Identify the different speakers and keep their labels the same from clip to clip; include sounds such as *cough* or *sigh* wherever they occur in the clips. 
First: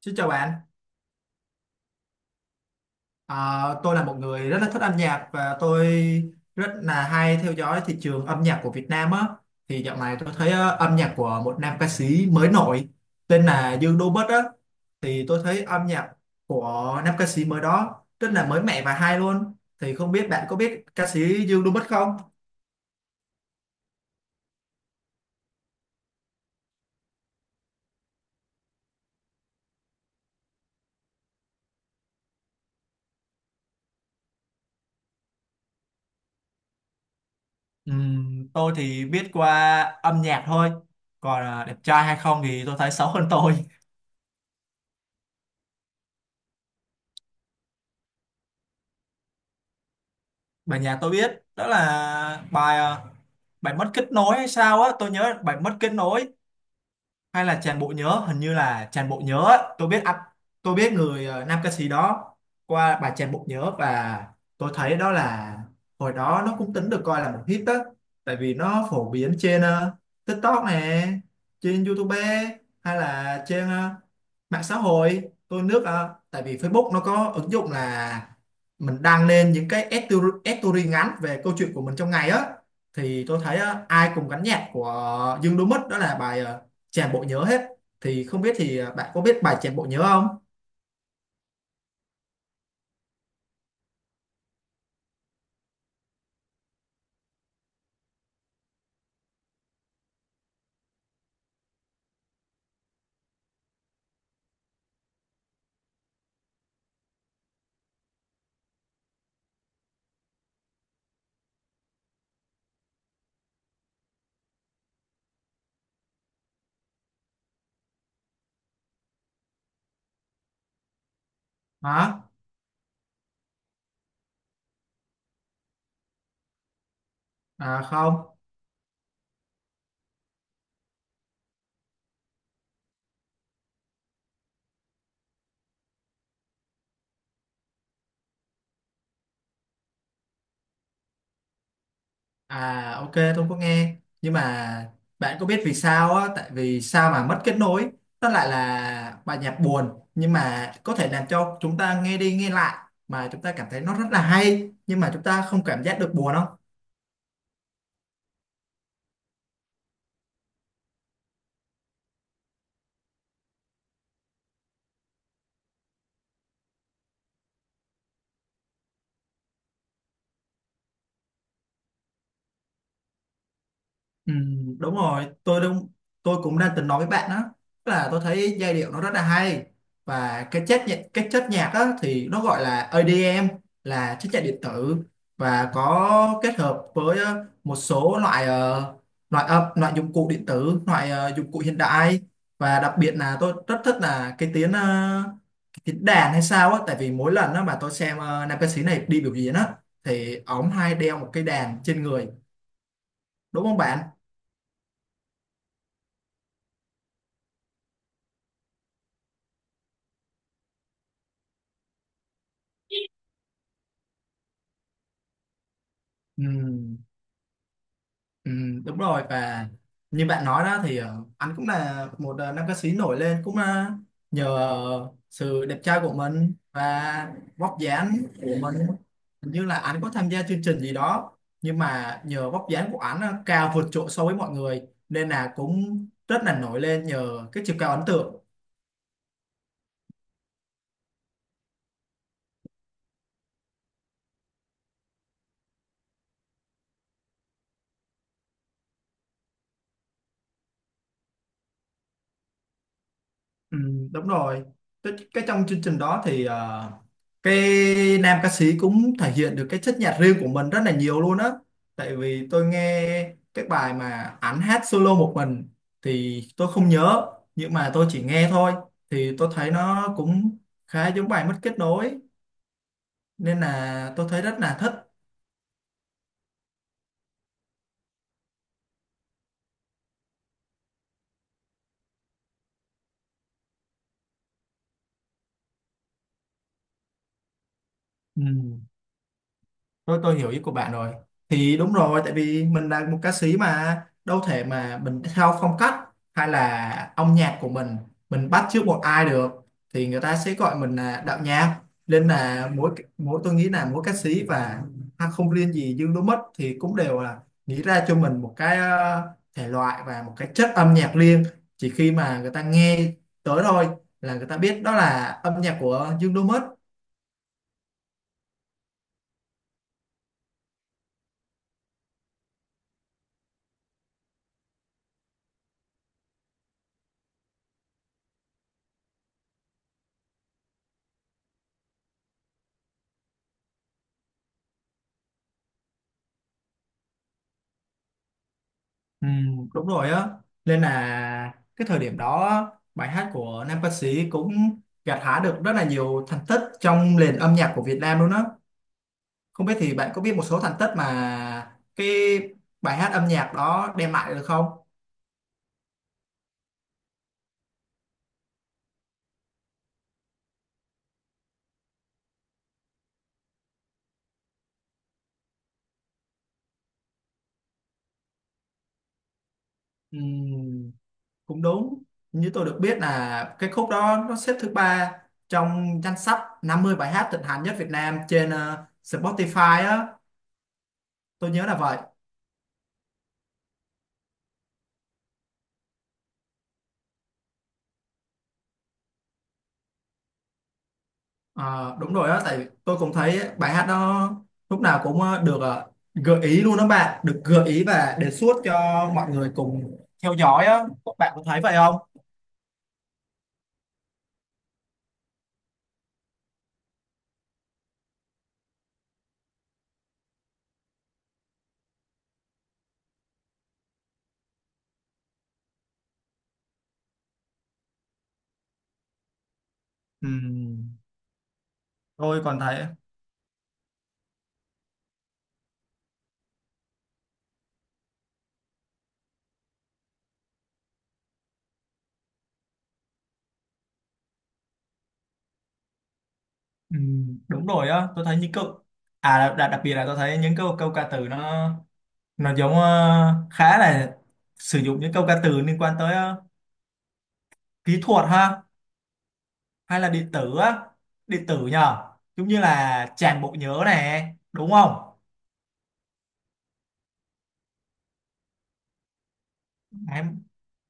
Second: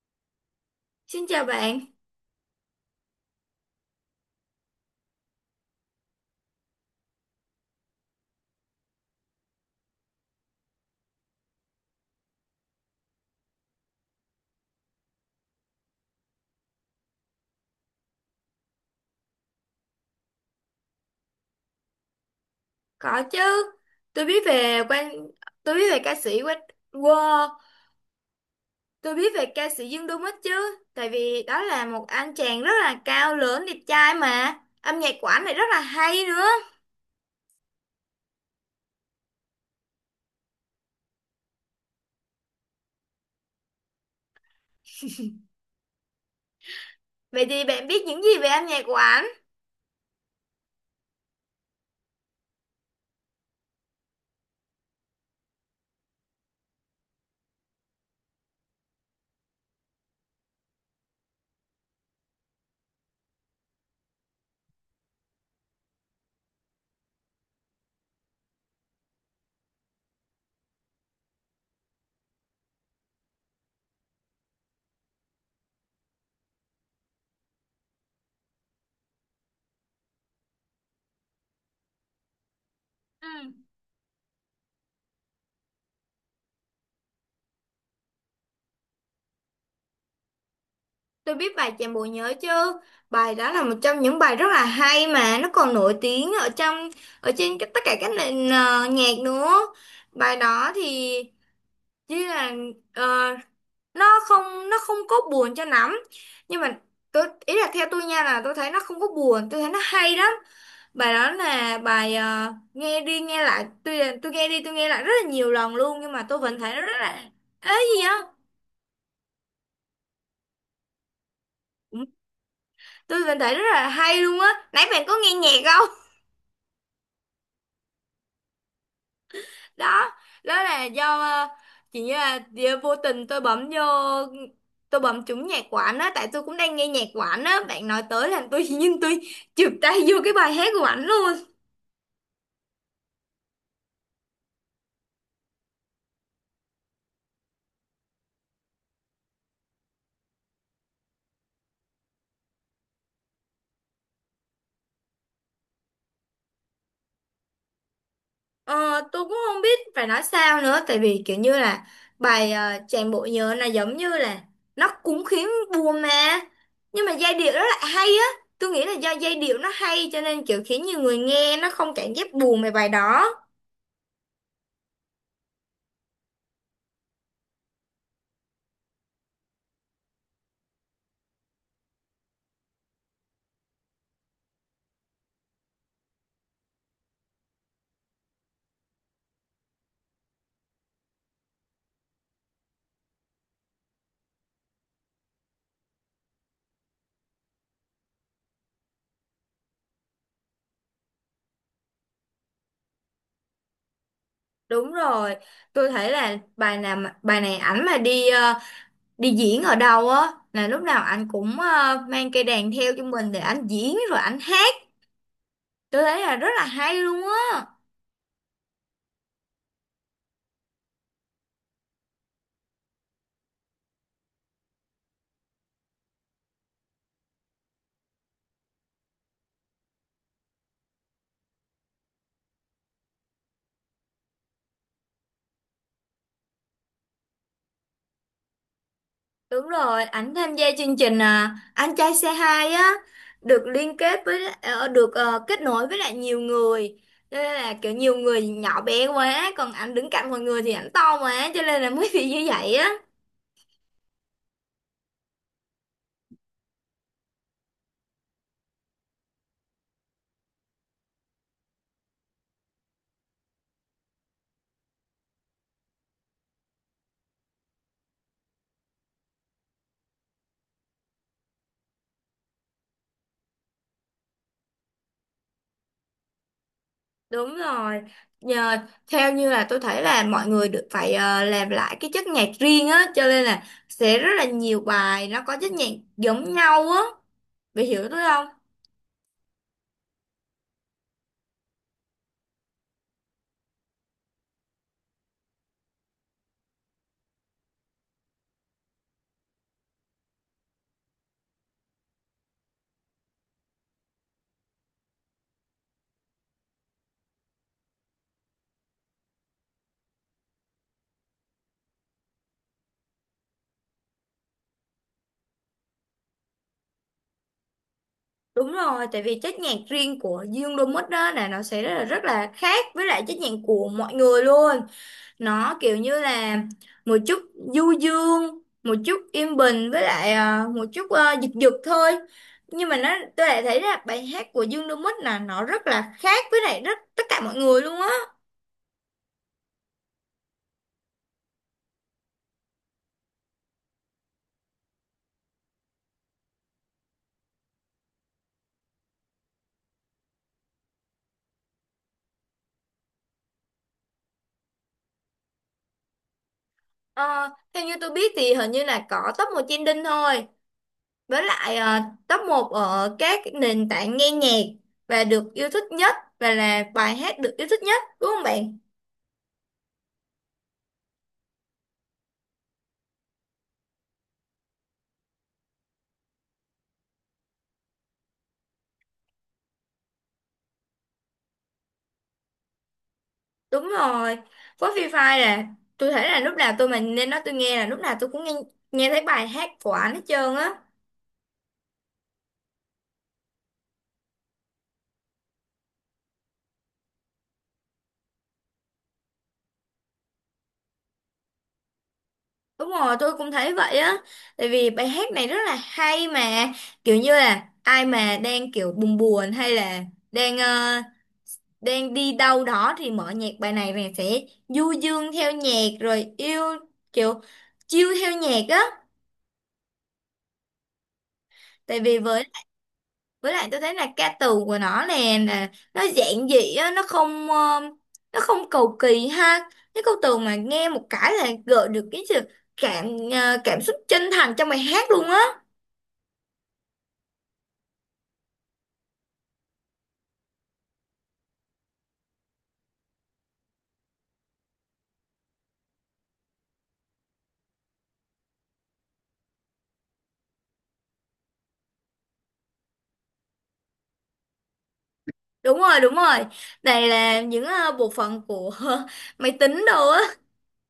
Speaker 1: Xin chào bạn.
Speaker 2: Xin chào bạn,
Speaker 1: Tôi là một người rất là thích âm nhạc và tôi rất là hay theo dõi thị trường âm nhạc của Việt Nam á. Thì dạo này tôi thấy âm nhạc của một nam ca sĩ mới nổi tên là Dương Đô Bất á. Thì tôi thấy âm nhạc của nam ca sĩ mới đó rất là mới mẻ và hay luôn. Thì không biết bạn có biết ca sĩ Dương Đô Bất không?
Speaker 2: có chứ. Tôi biết về quan, tôi biết về ca sĩ Quách Wow, tôi biết về ca sĩ Dương Đô Mít chứ. Tại vì đó là một anh chàng rất là cao lớn, đẹp trai mà. Âm nhạc của anh lại rất là hay nữa.
Speaker 1: Tôi thì biết qua âm nhạc thôi, còn đẹp trai hay không thì tôi thấy xấu hơn tôi.
Speaker 2: Vậy thì bạn biết những gì về âm nhạc của anh?
Speaker 1: Bài nhạc tôi biết đó là bài mất kết nối hay sao á, tôi nhớ bài mất kết nối hay là tràn bộ nhớ, hình như là tràn bộ nhớ á. Tôi biết ạ, tôi biết nam ca sĩ đó qua bài tràn bộ nhớ, và tôi thấy đó là hồi đó nó cũng tính được coi là một hit đó, tại vì nó phổ biến trên TikTok nè, trên YouTube, hay là trên mạng xã hội. Tôi nước tại vì Facebook nó có ứng dụng là mình đăng lên những cái story, story ngắn về câu chuyện của mình trong ngày á. Thì tôi
Speaker 2: Ừ.
Speaker 1: thấy ai cùng gắn nhạc của Dương Đỗ Mất đó là tràn bộ nhớ hết. Thì không biết thì bạn có biết bài tràn bộ nhớ không?
Speaker 2: Tôi biết bài Chàng Bộ Nhớ chứ. Bài đó là một trong những bài rất là hay mà nó còn nổi tiếng ở trong ở trên tất cả các nền nhạc nữa. Bài đó thì như là ờ, nó không có buồn cho lắm nhưng mà tôi ý là theo tôi nha là tôi thấy nó không có buồn, tôi thấy nó hay lắm. Bài đó là bài nghe đi nghe lại, tôi nghe đi tôi nghe lại rất là nhiều lần luôn nhưng mà tôi vẫn thấy nó rất là ấy gì á,
Speaker 1: Hả?
Speaker 2: tôi vẫn thấy rất là hay luôn á. Nãy bạn có nghe nhạc không?
Speaker 1: À không.
Speaker 2: *laughs* Đó, đó là do chỉ như là do vô tình tôi bấm vô, tôi bấm trúng nhạc của ảnh á, tại tôi cũng đang nghe nhạc của ảnh á, bạn nói tới làm tôi *laughs* nhưng tôi chụp tay vô cái bài hát của ảnh luôn á.
Speaker 1: À ok, tôi không có nghe, nhưng mà bạn có biết vì sao á, tại vì sao mà mất kết nối nó lại là bài nhạc buồn, nhưng mà có thể làm cho chúng ta nghe đi nghe lại mà chúng ta cảm thấy nó rất là hay, nhưng mà chúng ta không cảm giác được buồn không?
Speaker 2: Ờ, tôi cũng không biết phải nói sao nữa tại vì kiểu như là bài Chàng bộ nhớ là giống như là nó cũng khiến buồn mà, nhưng mà giai điệu rất là hay á. Tôi nghĩ là do giai điệu nó hay cho nên kiểu khiến nhiều người nghe nó không cảm giác buồn về bài đó.
Speaker 1: Ừ, đúng rồi, tôi đúng, tôi cũng đang từng nói với bạn đó. Tức là tôi thấy giai điệu nó rất là hay, và cái chất nhạc, cái chất nhạc đó thì nó gọi là EDM, là chất nhạc điện tử, và có kết hợp với một số loại âm, loại dụng cụ điện tử, dụng cụ hiện đại. Và đặc biệt là tôi rất thích là cái tiếng đàn hay sao á, tại vì mỗi lần đó mà tôi xem nam ca sĩ này đi biểu diễn á, thì ổng hay đeo một cái đàn trên người, đúng không bạn?
Speaker 2: Đúng rồi, tôi thấy là bài này ảnh mà đi đi diễn ở đâu á là lúc nào ảnh cũng mang cây đàn theo cho mình để ảnh diễn rồi ảnh hát. Tôi thấy là
Speaker 1: Ừ.
Speaker 2: rất là hay luôn á.
Speaker 1: Ừ, đúng rồi, và như bạn nói đó thì anh cũng là một nam ca sĩ nổi lên cũng nhờ sự đẹp trai của mình và vóc dáng của mình. Hình như là anh có tham gia chương trình gì đó, nhưng mà nhờ vóc dáng của anh cao vượt trội so với mọi người, nên là cũng rất là nổi lên nhờ cái chiều cao ấn tượng.
Speaker 2: Đúng rồi, ảnh tham gia chương trình à, Anh trai xe 2 á, được liên kết với kết nối với lại nhiều người, cho nên là kiểu nhiều người nhỏ bé quá còn ảnh đứng cạnh mọi người thì ảnh to quá cho nên là mới *laughs* bị như vậy á.
Speaker 1: Ừ, đúng rồi, cái trong chương trình đó thì ờ, cái nam ca sĩ cũng thể hiện được cái chất nhạc riêng của mình rất là nhiều luôn á, tại vì tôi nghe cái bài mà ảnh hát solo một mình thì tôi không nhớ, nhưng mà tôi chỉ nghe thôi, thì tôi thấy nó cũng khá giống bài mất kết nối, nên là tôi thấy rất là thích.
Speaker 2: Đúng rồi. Nhờ theo như là tôi thấy là mọi người được phải làm lại cái chất nhạc riêng á cho nên là sẽ rất là nhiều bài nó có chất nhạc giống nhau á. Bị hiểu tôi
Speaker 1: Ừ.
Speaker 2: không?
Speaker 1: Tôi hiểu ý của bạn rồi. Thì đúng rồi, tại vì mình là một ca sĩ mà đâu thể mà mình theo phong cách hay là âm nhạc của mình bắt chước một ai được, thì người ta sẽ gọi mình là đạo nhạc. Nên là mỗi mỗi tôi nghĩ là mỗi ca sĩ và ha, không riêng gì Dương Đỗ Mất thì cũng đều là nghĩ ra cho mình một cái thể loại và một cái chất âm nhạc riêng. Chỉ khi mà người ta nghe tới thôi là người ta biết đó là âm nhạc của Dương Đỗ Mất.
Speaker 2: Đúng rồi, tại vì chất nhạc riêng của Dương Domus đó là nó sẽ rất là khác với lại chất nhạc của mọi người luôn. Nó kiểu như là một chút du dương, một chút yên bình, với lại à, một chút à, giật giật thôi. Nhưng mà nó tôi lại thấy là bài hát của Dương Domus là nó rất là khác với lại rất tất cả mọi người luôn á.
Speaker 1: Ừ, đúng rồi á, nên là cái thời điểm đó bài hát của nam ca sĩ cũng gặt hái được rất là nhiều thành tích trong nền âm nhạc của Việt Nam luôn á. Không biết thì bạn có biết một số thành tích mà cái bài hát âm nhạc đó đem lại được không?
Speaker 2: Ờ, theo như tôi biết thì hình như là có top một trending thôi. Với lại ờ, top một ở các nền tảng nghe nhạc và được yêu thích nhất, và là bài hát được yêu thích nhất đúng không bạn?
Speaker 1: Ừ, cũng đúng, như tôi được biết là cái khúc đó nó xếp thứ ba trong danh sách 50 bài hát thịnh hành nhất Việt Nam trên Spotify á, tôi nhớ là vậy.
Speaker 2: Đúng rồi. Với Free Fire là tôi thấy là lúc nào tôi mà nên nói tôi nghe là lúc nào tôi cũng nghe, nghe thấy bài hát của anh hết trơn á.
Speaker 1: Ờ, đúng rồi á, tại tôi cũng thấy bài hát đó lúc nào cũng được gợi ý luôn đó bạn, được gợi ý và đề xuất cho mọi người cùng theo dõi á, các bạn có thấy vậy không?
Speaker 2: Đúng rồi, tôi cũng thấy vậy á. Tại vì bài hát này rất là hay mà, kiểu như là ai mà đang kiểu buồn buồn hay là đang đang đi đâu đó thì mở nhạc bài này này sẽ du dương theo nhạc rồi yêu kiểu chill theo nhạc á.
Speaker 1: Ừm,
Speaker 2: Tại vì
Speaker 1: tôi còn thấy
Speaker 2: với lại tôi thấy là ca từ của nó nè là nó giản dị á, nó không nó không cầu kỳ ha, cái câu từ mà nghe một cái là gợi được cái sự cảm cảm xúc chân thành trong bài hát luôn á.
Speaker 1: đúng rồi á, tôi thấy những câu à đặc biệt là tôi thấy những câu câu ca từ nó giống khá là sử dụng những câu ca từ liên quan tới kỹ thuật ha, hay là điện tử á, điện tử nhờ, giống như là tràn bộ nhớ này, đúng không?
Speaker 2: Đúng rồi, đúng rồi, này là những bộ phận của *laughs* máy tính đồ á.
Speaker 1: Đấy.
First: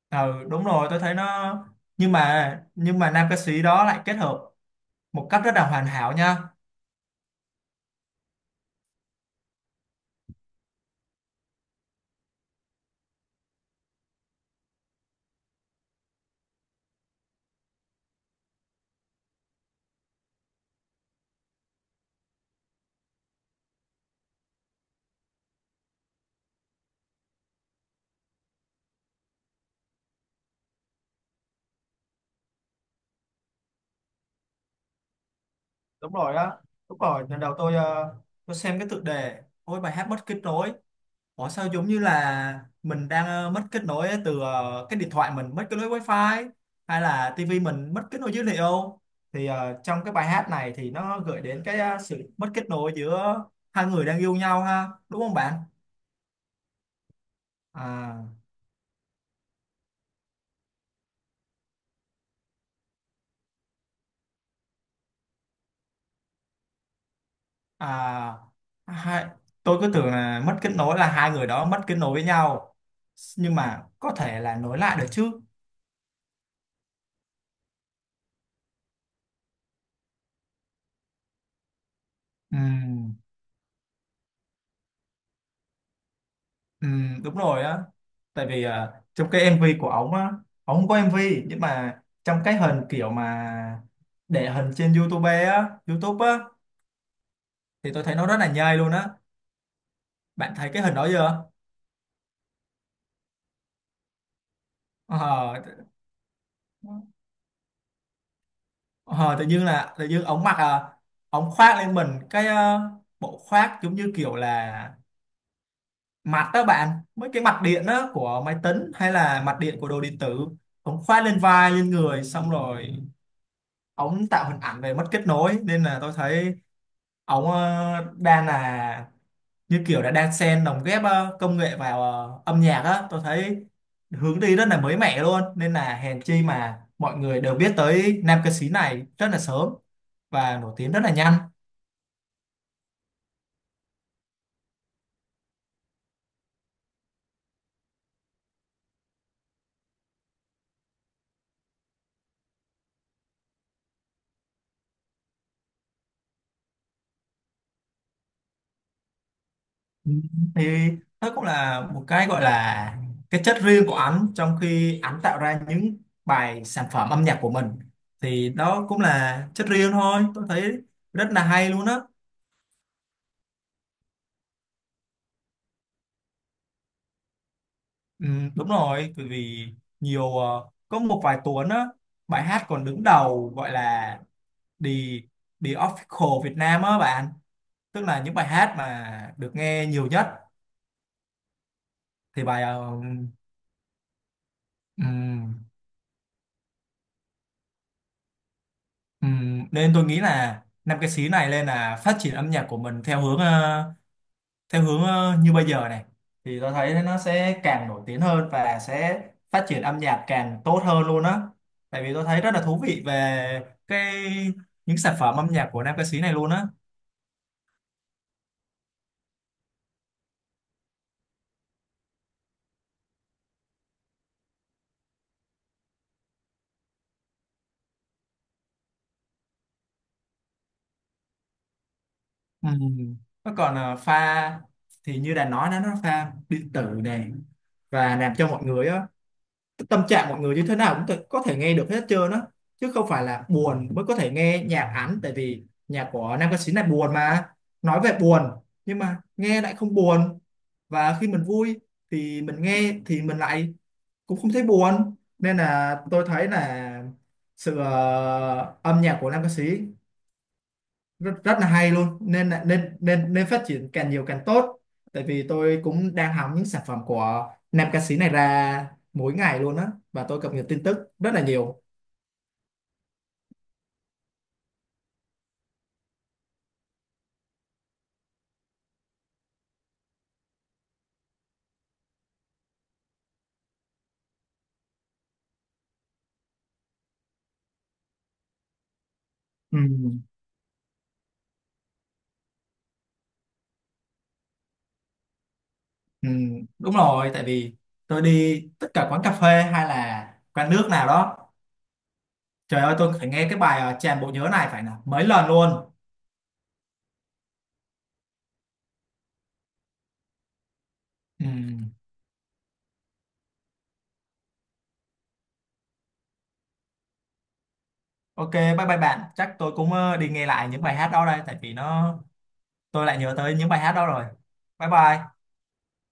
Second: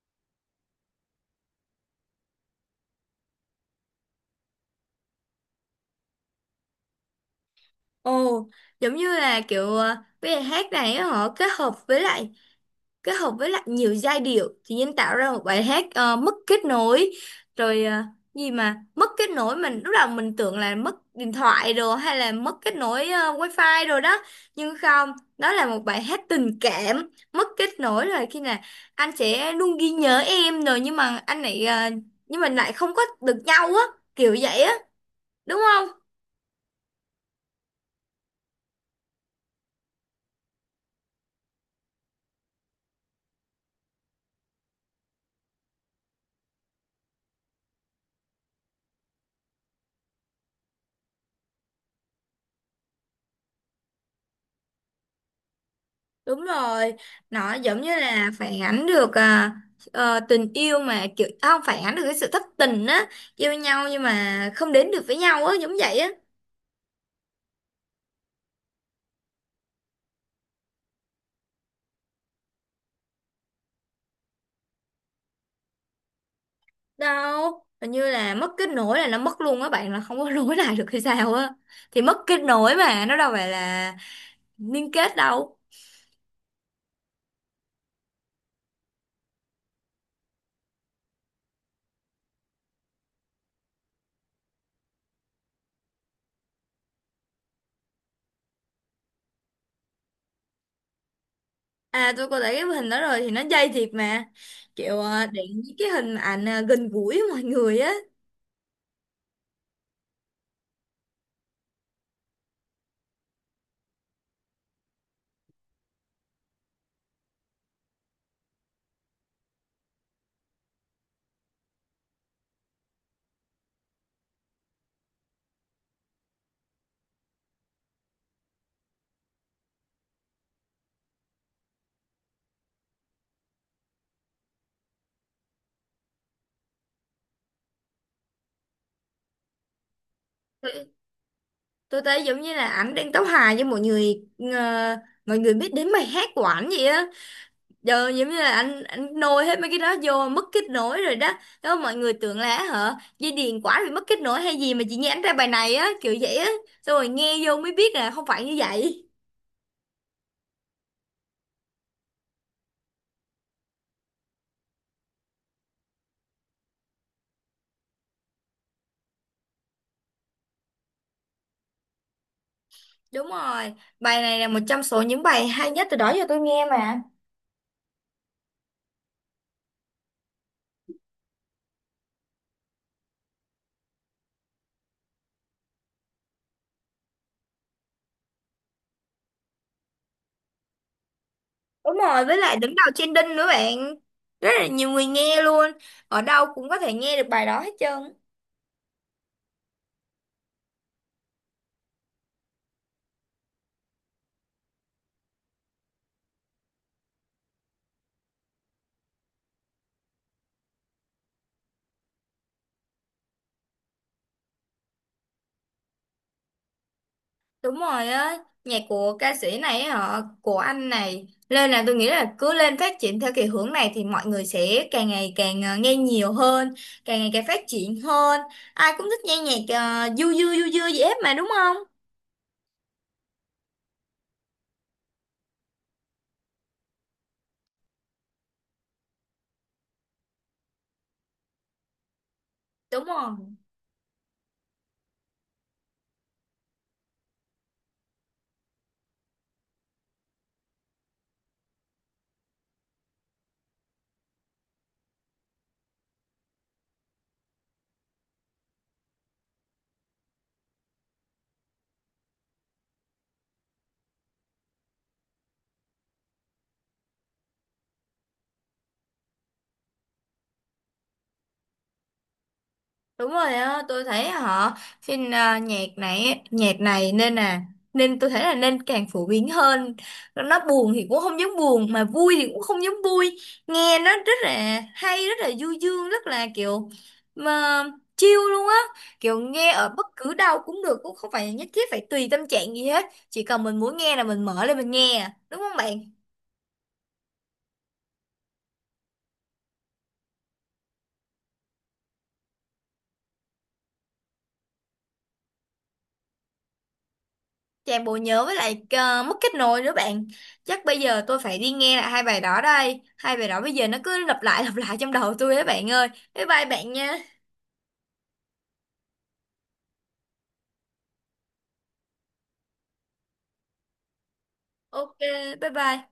Speaker 1: Ừ, đúng rồi, tôi thấy nó, nhưng mà nam ca sĩ đó lại kết hợp một cách rất là hoàn hảo nha.
Speaker 2: Ồ, giống như là kiểu bây giờ hát này á, họ kết hợp với lại kết hợp với lại nhiều giai điệu thì nhân tạo ra một bài hát mất kết nối rồi gì mà mất kết nối, mình lúc đầu mình tưởng là mất điện thoại rồi hay là mất kết nối wifi rồi đó, nhưng không, đó là một bài hát tình cảm mất kết nối rồi khi nào anh sẽ luôn ghi nhớ em rồi nhưng mà anh lại nhưng mình lại không có được nhau á, kiểu vậy á, đúng không?
Speaker 1: Đúng rồi á, đúng rồi, lần đầu tôi xem cái tựa đề, ôi bài hát mất kết nối, ủa sao giống như là mình đang mất kết nối từ cái điện thoại, mình mất kết nối wifi, hay là tivi mình mất kết nối dữ liệu. Thì trong cái bài hát này thì nó gợi đến cái sự mất kết nối giữa hai người đang yêu nhau ha, đúng không bạn?
Speaker 2: Đúng rồi, nó giống như
Speaker 1: À.
Speaker 2: là phản ánh được à, tình yêu mà kiểu à, không phản ánh được cái sự thất tình á, yêu nhau nhưng mà không đến được với nhau á, giống vậy á.
Speaker 1: À, hai, tôi cứ tưởng là mất kết nối là hai người đó mất kết nối với nhau, nhưng mà có thể là nối lại được chứ.
Speaker 2: Đâu, hình như là mất kết nối là nó mất luôn á bạn, là không có *laughs* nối lại được hay sao á. Thì mất kết nối mà nó
Speaker 1: Ừm,
Speaker 2: đâu phải là liên kết đâu.
Speaker 1: đúng rồi á, tại vì trong cái MV của ổng á, ổng không có MV, nhưng mà trong cái hình kiểu mà để hình trên YouTube á, YouTube á, thì tôi thấy nó rất là nhây luôn á, bạn thấy cái hình đó chưa?
Speaker 2: À tôi có thấy cái hình đó rồi, thì nó dây thiệt mà. Kiểu à, để
Speaker 1: ờ,
Speaker 2: những cái hình ảnh à, gần
Speaker 1: ờ,
Speaker 2: gũi với mọi người á.
Speaker 1: ờ, Tự nhiên là tự nhiên ổng ổng khoác lên mình cái bộ khoác giống như kiểu là mặt đó bạn, mấy cái mặt điện đó của máy tính hay là mặt điện của đồ điện tử. Ống khoác lên vai lên người xong rồi ống tạo hình ảnh về mất kết nối, nên là tôi thấy ống đang là như kiểu đã đang xen lồng ghép công nghệ vào âm nhạc á. Tôi thấy hướng đi rất là mới mẻ luôn, nên là hèn chi mà mọi người đều biết tới nam ca sĩ này rất là sớm và nổi tiếng rất là nhanh.
Speaker 2: Tôi thấy giống như là ảnh đang tấu hài với mọi người, ờ, mọi người biết đến bài hát của ảnh vậy á, giờ giống như là anh nôi hết mấy cái đó vô mất kết nối rồi đó. Đó mọi người tưởng là hả dây điền quả bị mất kết nối hay gì mà chị nghe ảnh ra bài này á, kiểu vậy á, xong rồi nghe vô mới biết là không phải như vậy.
Speaker 1: Ừ, thì đó cũng là một cái gọi là cái chất riêng của ảnh, trong khi ảnh tạo ra những bài sản phẩm âm nhạc của mình, thì đó cũng là chất riêng thôi, tôi thấy rất là hay luôn á.
Speaker 2: Đúng rồi, bài này là một trong số những bài hay nhất từ đó giờ tôi nghe mà.
Speaker 1: Ừ, đúng rồi, bởi vì có một vài tuần á, bài hát còn đứng đầu gọi là The The Official Việt Nam á bạn, tức là những bài hát mà được nghe nhiều nhất.
Speaker 2: Đúng rồi, với
Speaker 1: Thì
Speaker 2: lại
Speaker 1: bài
Speaker 2: đứng đầu trending nữa bạn, rất là nhiều người nghe
Speaker 1: uh,
Speaker 2: luôn, ở đâu cũng có thể nghe được bài đó hết trơn.
Speaker 1: ừm, nên tôi nghĩ là năm ca sĩ này lên là phát triển âm nhạc của mình theo hướng như bây giờ này, thì tôi thấy nó sẽ càng nổi tiếng hơn và sẽ phát triển âm nhạc càng tốt hơn luôn á, tại vì tôi thấy rất là thú vị về cái những sản phẩm âm nhạc của nam ca sĩ này luôn á.
Speaker 2: Đúng rồi á, nhạc của ca sĩ này á họ của anh này nên là tôi nghĩ là cứ lên phát triển theo cái hướng này thì mọi người sẽ càng ngày càng nghe nhiều hơn, càng ngày càng phát triển hơn. Ai cũng thích nghe nhạc du du du du gì hết mà đúng không?
Speaker 1: Ừm, nó còn pha, thì như đã nói đó nó pha điện tử này, và làm cho mọi người á, tâm trạng mọi người như thế nào có thể nghe được hết trơn á, chứ
Speaker 2: Đúng
Speaker 1: không phải
Speaker 2: rồi.
Speaker 1: là buồn mới có thể nghe nhạc hắn, tại vì nhạc của nam ca sĩ này buồn mà, nói về buồn nhưng mà nghe lại không buồn, và khi mình vui thì mình nghe thì mình lại cũng không thấy buồn. Nên là tôi thấy là âm nhạc của nam ca sĩ rất rất là hay luôn, nên nên nên phát triển càng nhiều càng tốt, tại vì tôi cũng đang hóng những sản phẩm của nam ca sĩ này ra mỗi ngày luôn á, và tôi cập nhật tin tức rất là nhiều.
Speaker 2: Đúng rồi á, tôi thấy họ phim à, nhạc này nên là nên tôi thấy là nên càng phổ biến hơn. Nó buồn thì cũng không dám buồn mà vui thì cũng không dám vui. Nghe nó rất là hay, rất là du dương, rất là kiểu mà chill luôn á. Kiểu nghe
Speaker 1: Ừ,
Speaker 2: ở bất cứ đâu cũng được, cũng không phải nhất thiết phải tùy tâm trạng gì hết. Chỉ cần mình muốn nghe là mình mở lên mình nghe, à, đúng không bạn?
Speaker 1: ừ, đúng rồi, tại vì tôi đi tất cả quán cà phê hay là quán nước nào đó, trời ơi tôi phải nghe cái bài tràn bộ nhớ này phải là mấy lần luôn.
Speaker 2: Chàng bộ nhớ với lại mất kết nối nữa bạn. Chắc bây giờ tôi
Speaker 1: Ừ.
Speaker 2: phải đi nghe lại hai bài đó đây. Hai bài đó bây giờ nó cứ lặp lại trong đầu tôi đó bạn ơi. Bye bye bạn nha.
Speaker 1: Ok, bye bye bạn, chắc tôi cũng đi nghe lại những bài hát đó đây, tại vì nó, tôi lại nhớ tới những bài hát đó rồi. Bye
Speaker 2: Ok
Speaker 1: bye.
Speaker 2: bye bye